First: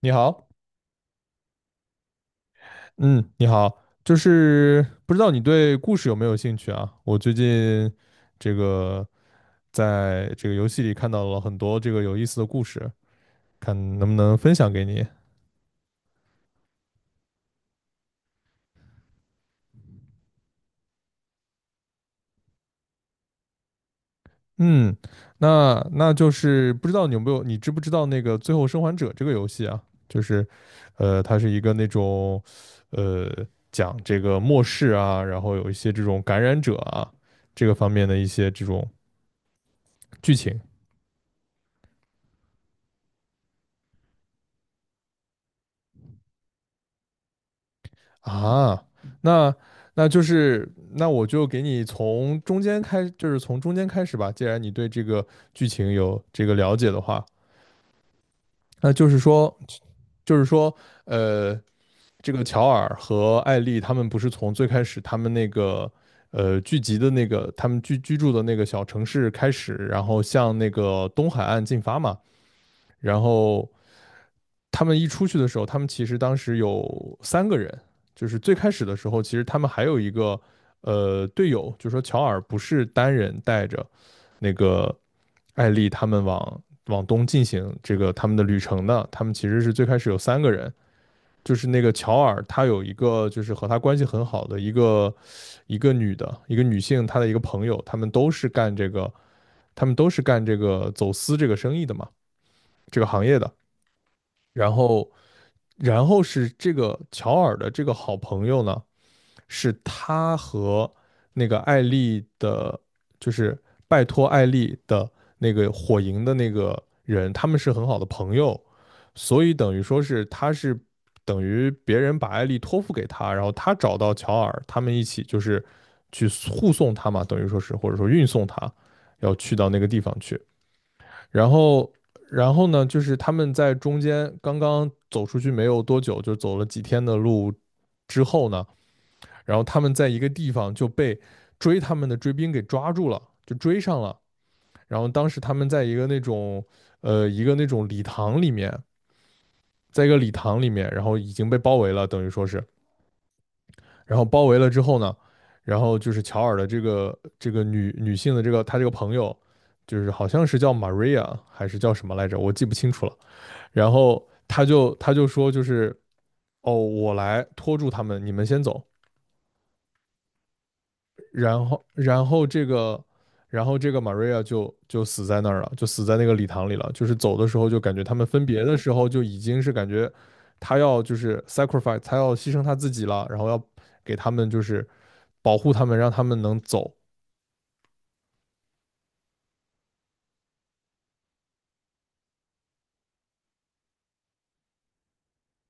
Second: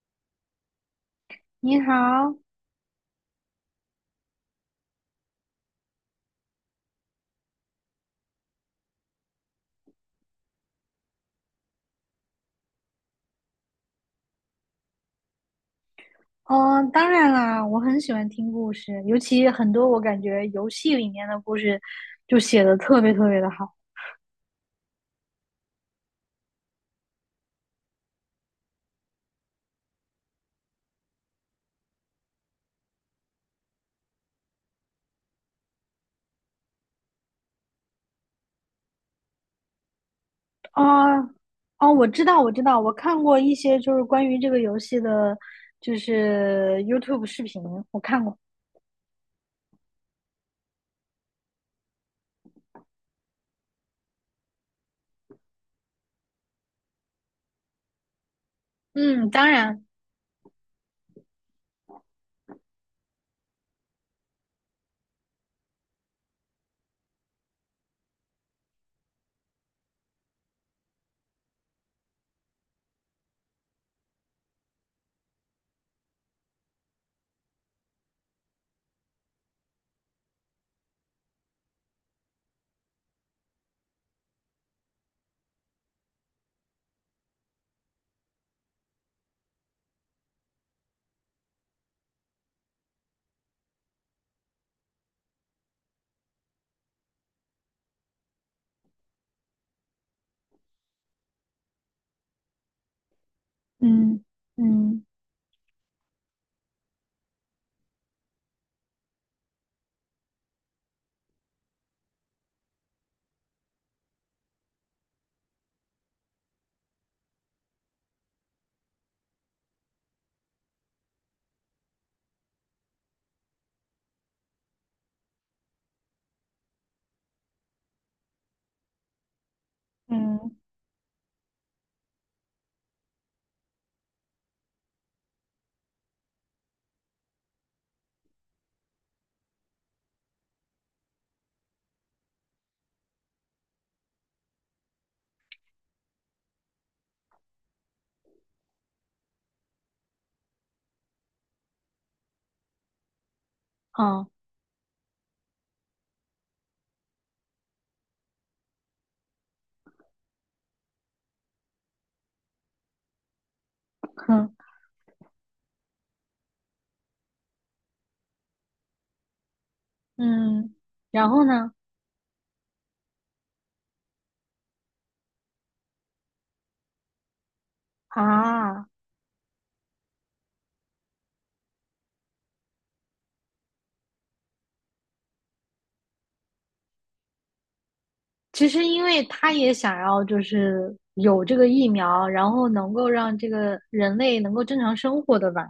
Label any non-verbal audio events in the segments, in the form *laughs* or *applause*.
你好，你好，嗯，你好，就是不知道你对故事有没有兴趣啊？我最近这个在这个游戏里看到了很多这个有意思的故事，看能不能分享给你。当然啦，我很喜欢听故事，尤其很多我感觉游戏里面的故事就写的特别特别的好嗯，那就是不知道你有没有，你知不知道那个《最后生还者》这个游戏啊？就是，它是一个那种，呃，讲这个末世啊，然后有一些这种感染者啊，这个方面的一些这种剧情。啊。哦，我知道，我知道，我看过一些就是关于这个游戏的，就是 YouTube 视频，我看过。啊，那那就是那我就给你从中间开，就是从中间开始吧。既然你对这个剧情有这个了解的话，那就是嗯，当说，然，就是说，呃，这个乔尔和艾丽他们不是从最开始他们那个聚集的那个他们居住的那个小城市开始，然后向那个东海岸进发嘛，然后。他们一出去的时候，他们其实当时有三个人，就是最开始的时候，其实他们还有一个队友，就说乔尔不是单人带着那个艾丽他们往东进行这个他们的旅程的，他们其实是最开始有三个人，就是那个乔尔他有一个就是和他关系很好的一个女的一个女性，她的一个朋友，他们都是干这个走私这个生意的嘛，这个行业的，嗯然嗯后。然后是这个乔尔的这个好朋友呢，是他和那个艾丽的，就是拜托艾丽的那个火营的那个人，他们是很好的朋友，所以等于说是他是等于别人把艾丽托付给他，然后他找到乔尔，他们一起就是去护送他嘛，等于说是或者说运送他要去到那个地方去，嗯，然后，然后呢，就是他们在中间刚刚走出去没有多久，就走了几天的路之后呢，然后他们在一个地方就被追他们的追兵给抓住了，就追上了。然后当时他们在一个那种礼堂里面，在一个礼堂里面，然后已经被包围了，等于说是，然后好，包围了之后呢，然后就是乔尔的这个女性的这个她这个朋友，就是好像是叫 Maria 还是叫什么来着，我记不清楚了。然后哼，他就说就是哦，我来拖住他们，你们先走。嗯，然后然呢？后然后这个然后这个 Maria 就死在那儿了，就死在那个礼堂里了。就是走的时候就感觉他们分别的啊。时候就已经是感觉他要就是 sacrifice，他要牺牲他自己了，然后要给他们就是保护他们，让他们能走。其实因为他也想要就是有这个疫苗，然后能够让这个人类能够正常生活的吧。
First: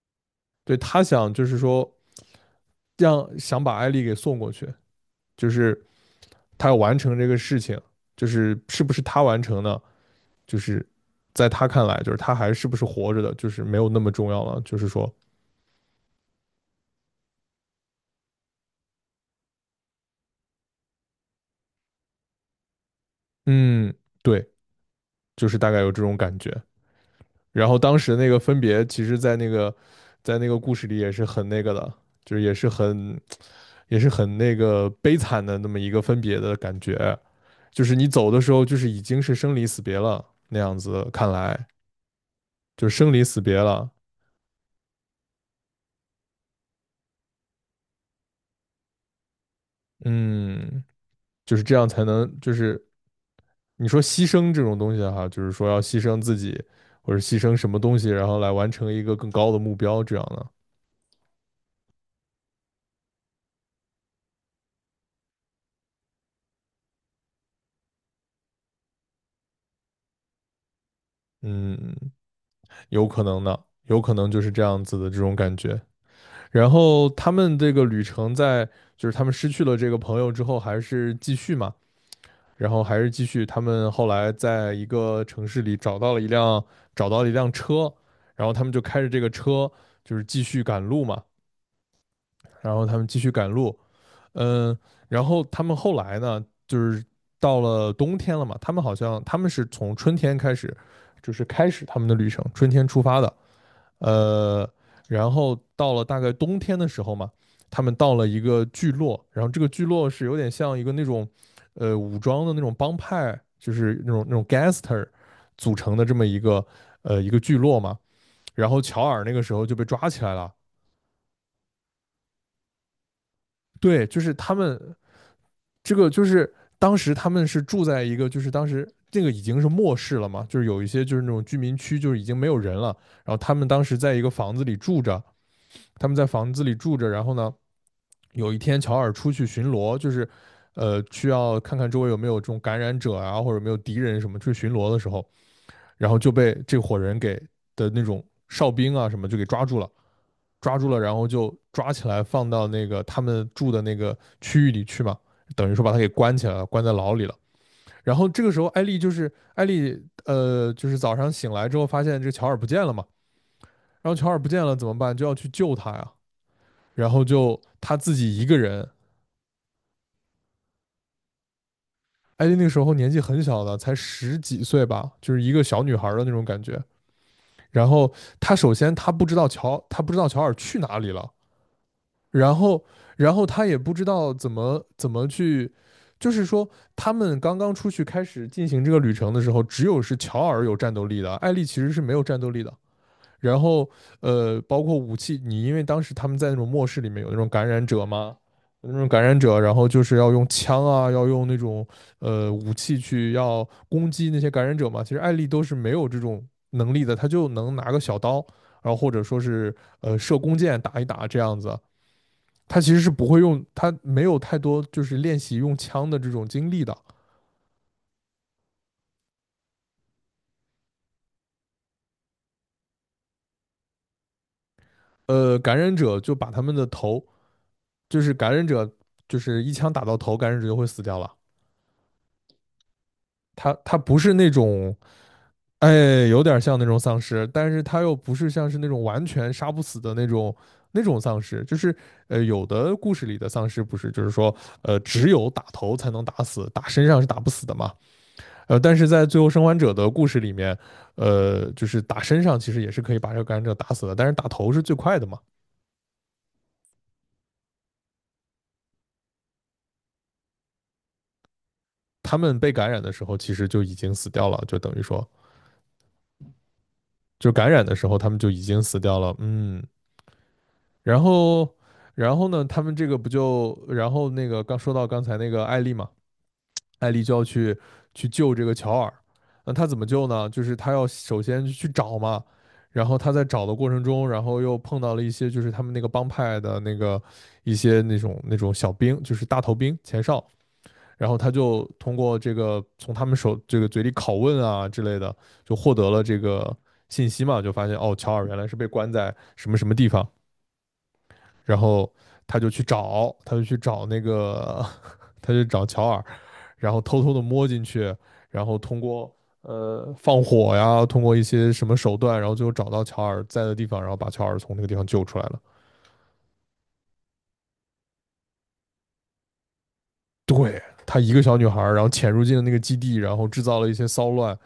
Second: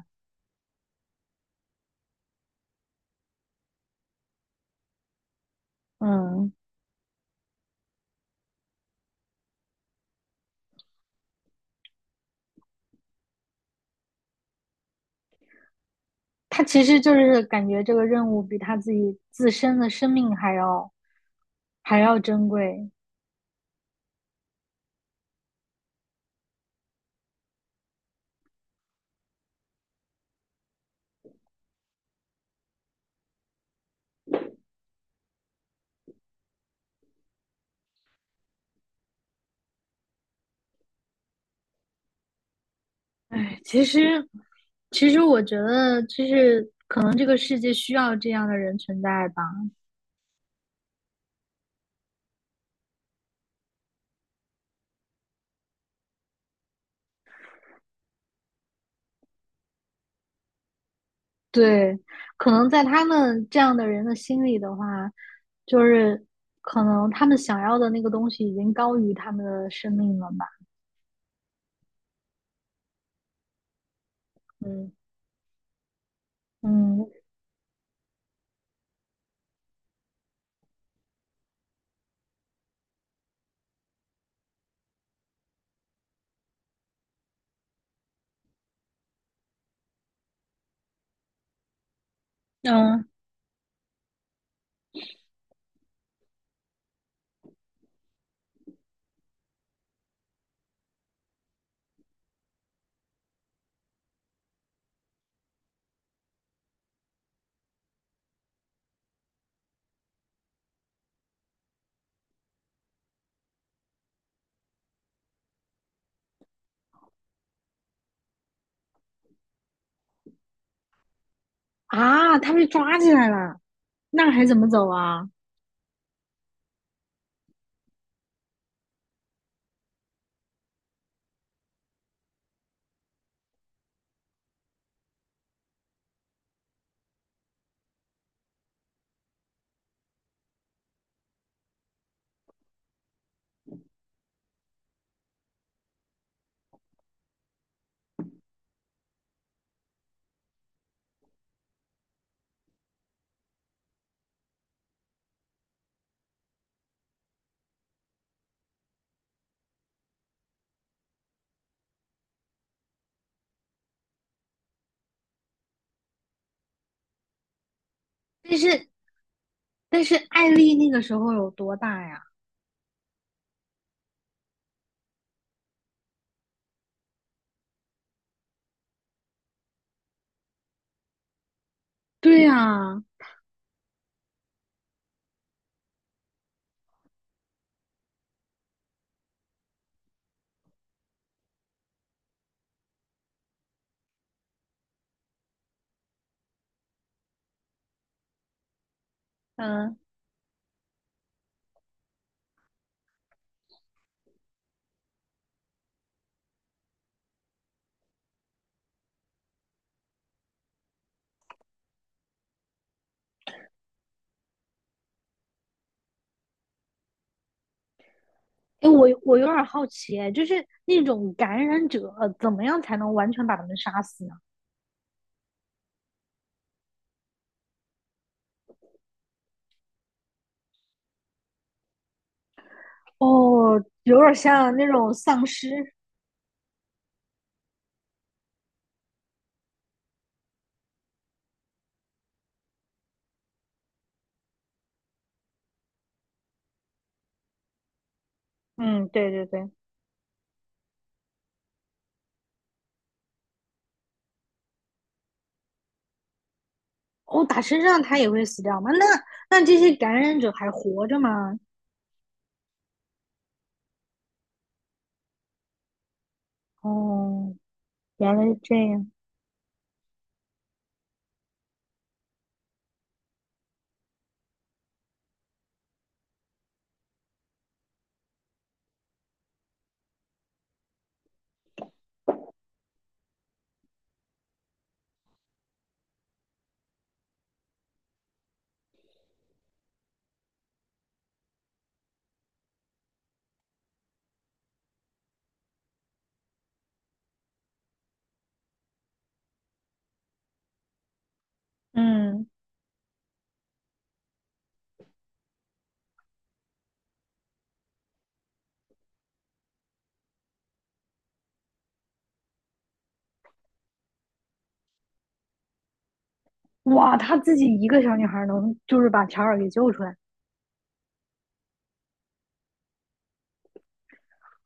对他想就是说让想把艾丽给送过去，就是嗯，他要完成这个事情，就是是不是他完成呢？就是在他看来，就是他还是不是活着的，就是没有那么重要了。就是说，他其实就是感觉这个任务比他自己自身的生命还要还要珍贵。嗯，对，就是大概有这种感觉。然后当时那个分别，其实，在那个故事里也是很那个的，就是也是很那个悲惨的那么一个分别的感觉。就是你走的时候，就是已经是生离死别了那样子，看来就是生离死别哎，其了。实其实我觉得就是可能这个世界需要这样的人存在吧。嗯，就是这样才能就是你说牺牲这种东西哈，就是说要牺牲自己或者牺牲什么东西，然后来完成一个更高的目标，这样的，对，可能在他们这样的人的心里的话，就是可能他们想要的那个东西已经高于他们的生命了吧？嗯，有可能的，有可能就是这样嗯子的这种感觉。然后嗯他们这个旅程在就是他们失去了这个朋友之后，还是继续嘛，然后还是继续。他们后来在一个城市里找到了一辆车，然后他们就开着这个车就是继续赶路嘛，然后他嗯们继续赶路。嗯，然后他们后来呢，就是到了冬天了嘛，他们好像他们是从春天开始，就是开始他们的旅程，春天出发的，呃，然后到了大概冬天的时候嘛，他们到了一个聚落，然后这个聚落是有点像一个那种，武装的那种帮派，就是那种 gangster 组成的这么一个聚落嘛，然后乔尔那个时候就被抓起来了。啊，他被抓起来了，对，就那是还他怎么们走啊？这个就是当时他们是住在一个，就是当时这个已经是末世了嘛，就是有一些就是那种居民区，就是已经没有人了。然后他们当时在一个房子里住着，他们在房子里住着。然后呢，有一天乔尔出去巡逻，就是需要看看周围有没有这种感染者啊，或者有没有敌人什么去巡逻的时候，然后就被这伙人给的那种哨兵啊什么就给抓住了。抓住了，然后就抓起来放到那个他们住的那个区域里去嘛，等于说把他给关起来了，关在牢里了。然后这个时候，艾丽，就是早上醒来之后发现这乔尔不见了嘛，然后乔尔不见了怎么办？就要去救他呀，然后就他自己一个但人。是但是艾丽那个时候有多大呀？艾丽那个时候年纪很小的，才十几岁吧，就是一个小女孩的那种感觉。然后她首先她不知道乔尔去哪里了，对然后，呀，然后他也不知道怎么去，就是说，他们刚刚出去开始进行这个旅程的时候，只有是乔尔有战斗力的，艾丽其实是没有战斗力的。然后，包括武器，你因为当时他们在那种末世里面有那种感染者嘛，有那种感染者，然后嗯，就是要用枪啊，要用那种武器去要攻击那些感染者嘛。其实艾丽都是没有这种能力的，她就能拿个小刀，然后或者说是射弓箭打一打这样子。他其实是不会用，他没有太多就是练习用枪的这种经历的。哎，我有点好奇，哎就是那种感染者怎么样才能完全把他们杀死呢？感染者就把他们的头，就是感染者就是一枪打到头，感染者就会死掉了。他哦，他不有是点那像那种，种丧哎，尸。有点像那种丧尸，但是他又不是像是那种完全杀不死的那种丧尸，就是有的故事里的丧尸不是，就是说只有打头才能打死，打身上是打不死的嘛。但是嗯，在对《最对后生对。还者》的故事里面，就是打身上其实也是可以把这个感染者打死的，但是打头是最快的嘛。哦，打身上他也会死掉吗？那那这些感染者还活着吗？他们被感染的时候其实就已经死掉了，就等于说，就哦，感染的时候他原们来就是已这经死样。掉了。嗯，然后，然后呢，他们这个不就，然后那个刚说到刚才那个艾丽嘛，艾丽就要去救这个乔尔。那他怎么救呢？就是他要首先去找嘛，然后他在找的过程中，然后又碰到了一些就是他们那个帮派的那个一些那种小兵，就是大头兵前哨。然后他就通过这个从他们手这个嘴里拷问啊之类的，就获得了这个信息嘛，就发现哦，乔尔原来是被关在什么什么地方，然后嗯，他就去找，他就去找那个，*laughs* 他就找乔尔，然后偷偷的摸进去，然后通过放火呀，通过一些什么手段，然后最后找到乔尔在的地方，然后把乔尔从那个地方救出来了。哇，她自己一个小女孩儿能就是把乔尔给救出来，对，她一个小女孩，然后潜入进了那个基地，然后制造了一些骚乱，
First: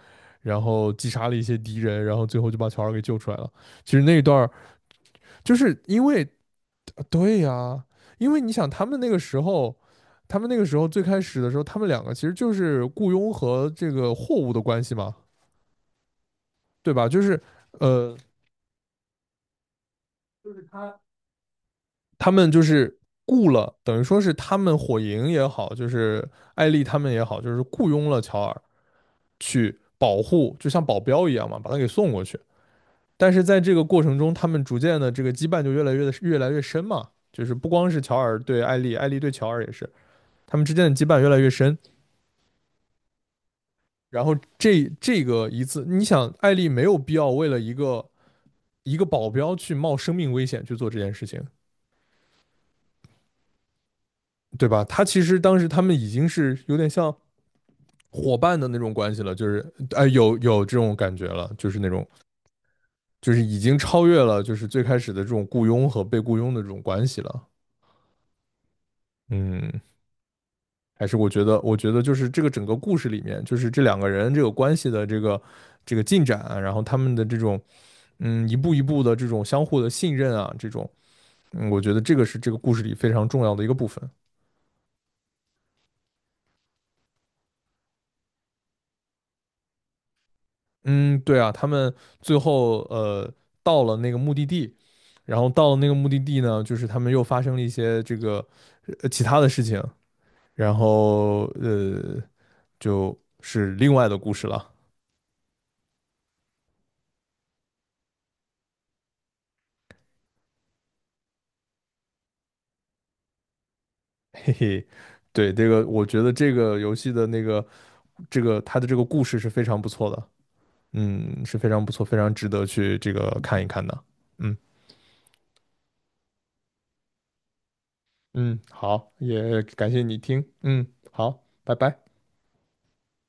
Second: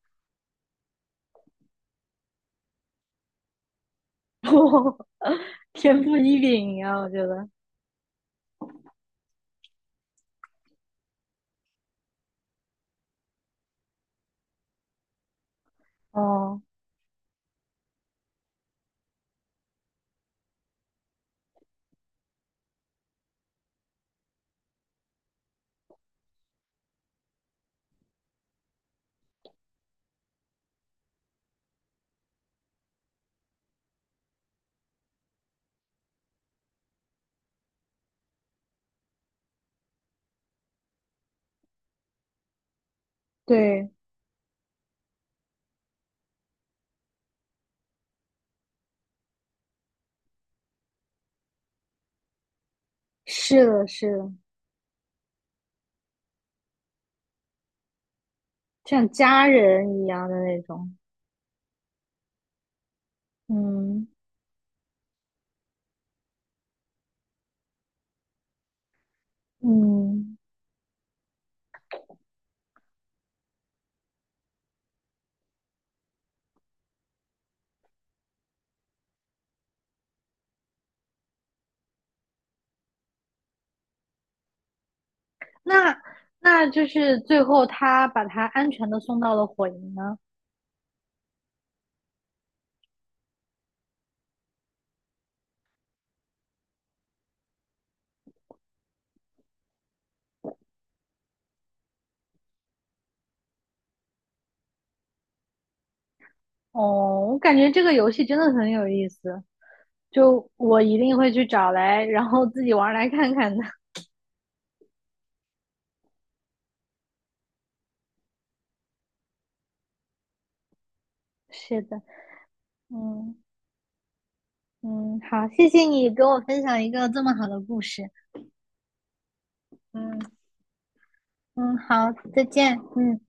然后击杀了一些敌人，然后最后就把乔尔给救出来了。其实那一段 *laughs* 就是天因赋为异禀呀，我觉对得。呀、因为你想他们那个时候。他们那个时候最开始的时候，他们两个其实就是雇佣和这个货物的关系嘛，哦，对吧？就是，呃，他。他们就是雇了，等于说是他们火营也好，就是艾丽他们也好，就是雇佣了乔尔去保护，就像保镖一样嘛，把他给送过去。但是在这个过程中，他们逐渐的这个羁绊就越来越深嘛，就是不光是乔尔对艾丽，艾丽对乔尔也是，他们之间的羁绊越来越深。对，然后这个一次，你想，艾丽没有必要为了一个保镖去冒生命危险去做这件事情，是的，是的，对吧？他其实当时他们已经是有点像伙伴的那种像关系了，就家是哎、人一样有的那有这种种。感觉了，就是那种就是已经超嗯越了就是最开始的这种雇佣和被雇佣的这种关系了。嗯，嗯，还是我觉得就是这个整个故事里面，就是这两个人这个关系的这个进展啊，然后他们的这种一步一步的这种相互的信任啊，这种我觉得这个是这个故事里非常重要的一个部分。那那就是最后他把她安全的送到了火营呢。嗯，对啊，他们最后到了那个目的地，然后到了那个目的地呢，就是他们又发生了一些这个其他的事情，然后就是另外的故事了，哦，我感觉这个游戏真的很有意思。就我一定会去找来，然后自己玩来看看的。*laughs* 嘿嘿。对，这个我觉得这个游戏的那个这个它的这个故事是非常不错的，嗯，是非是常不的，错，非常值得去这个嗯看一看的。嗯嗯，好，谢谢你给我分享一个这么好的故事。嗯，好，也感谢你嗯听，嗯，好，拜嗯，拜。好，再见，嗯。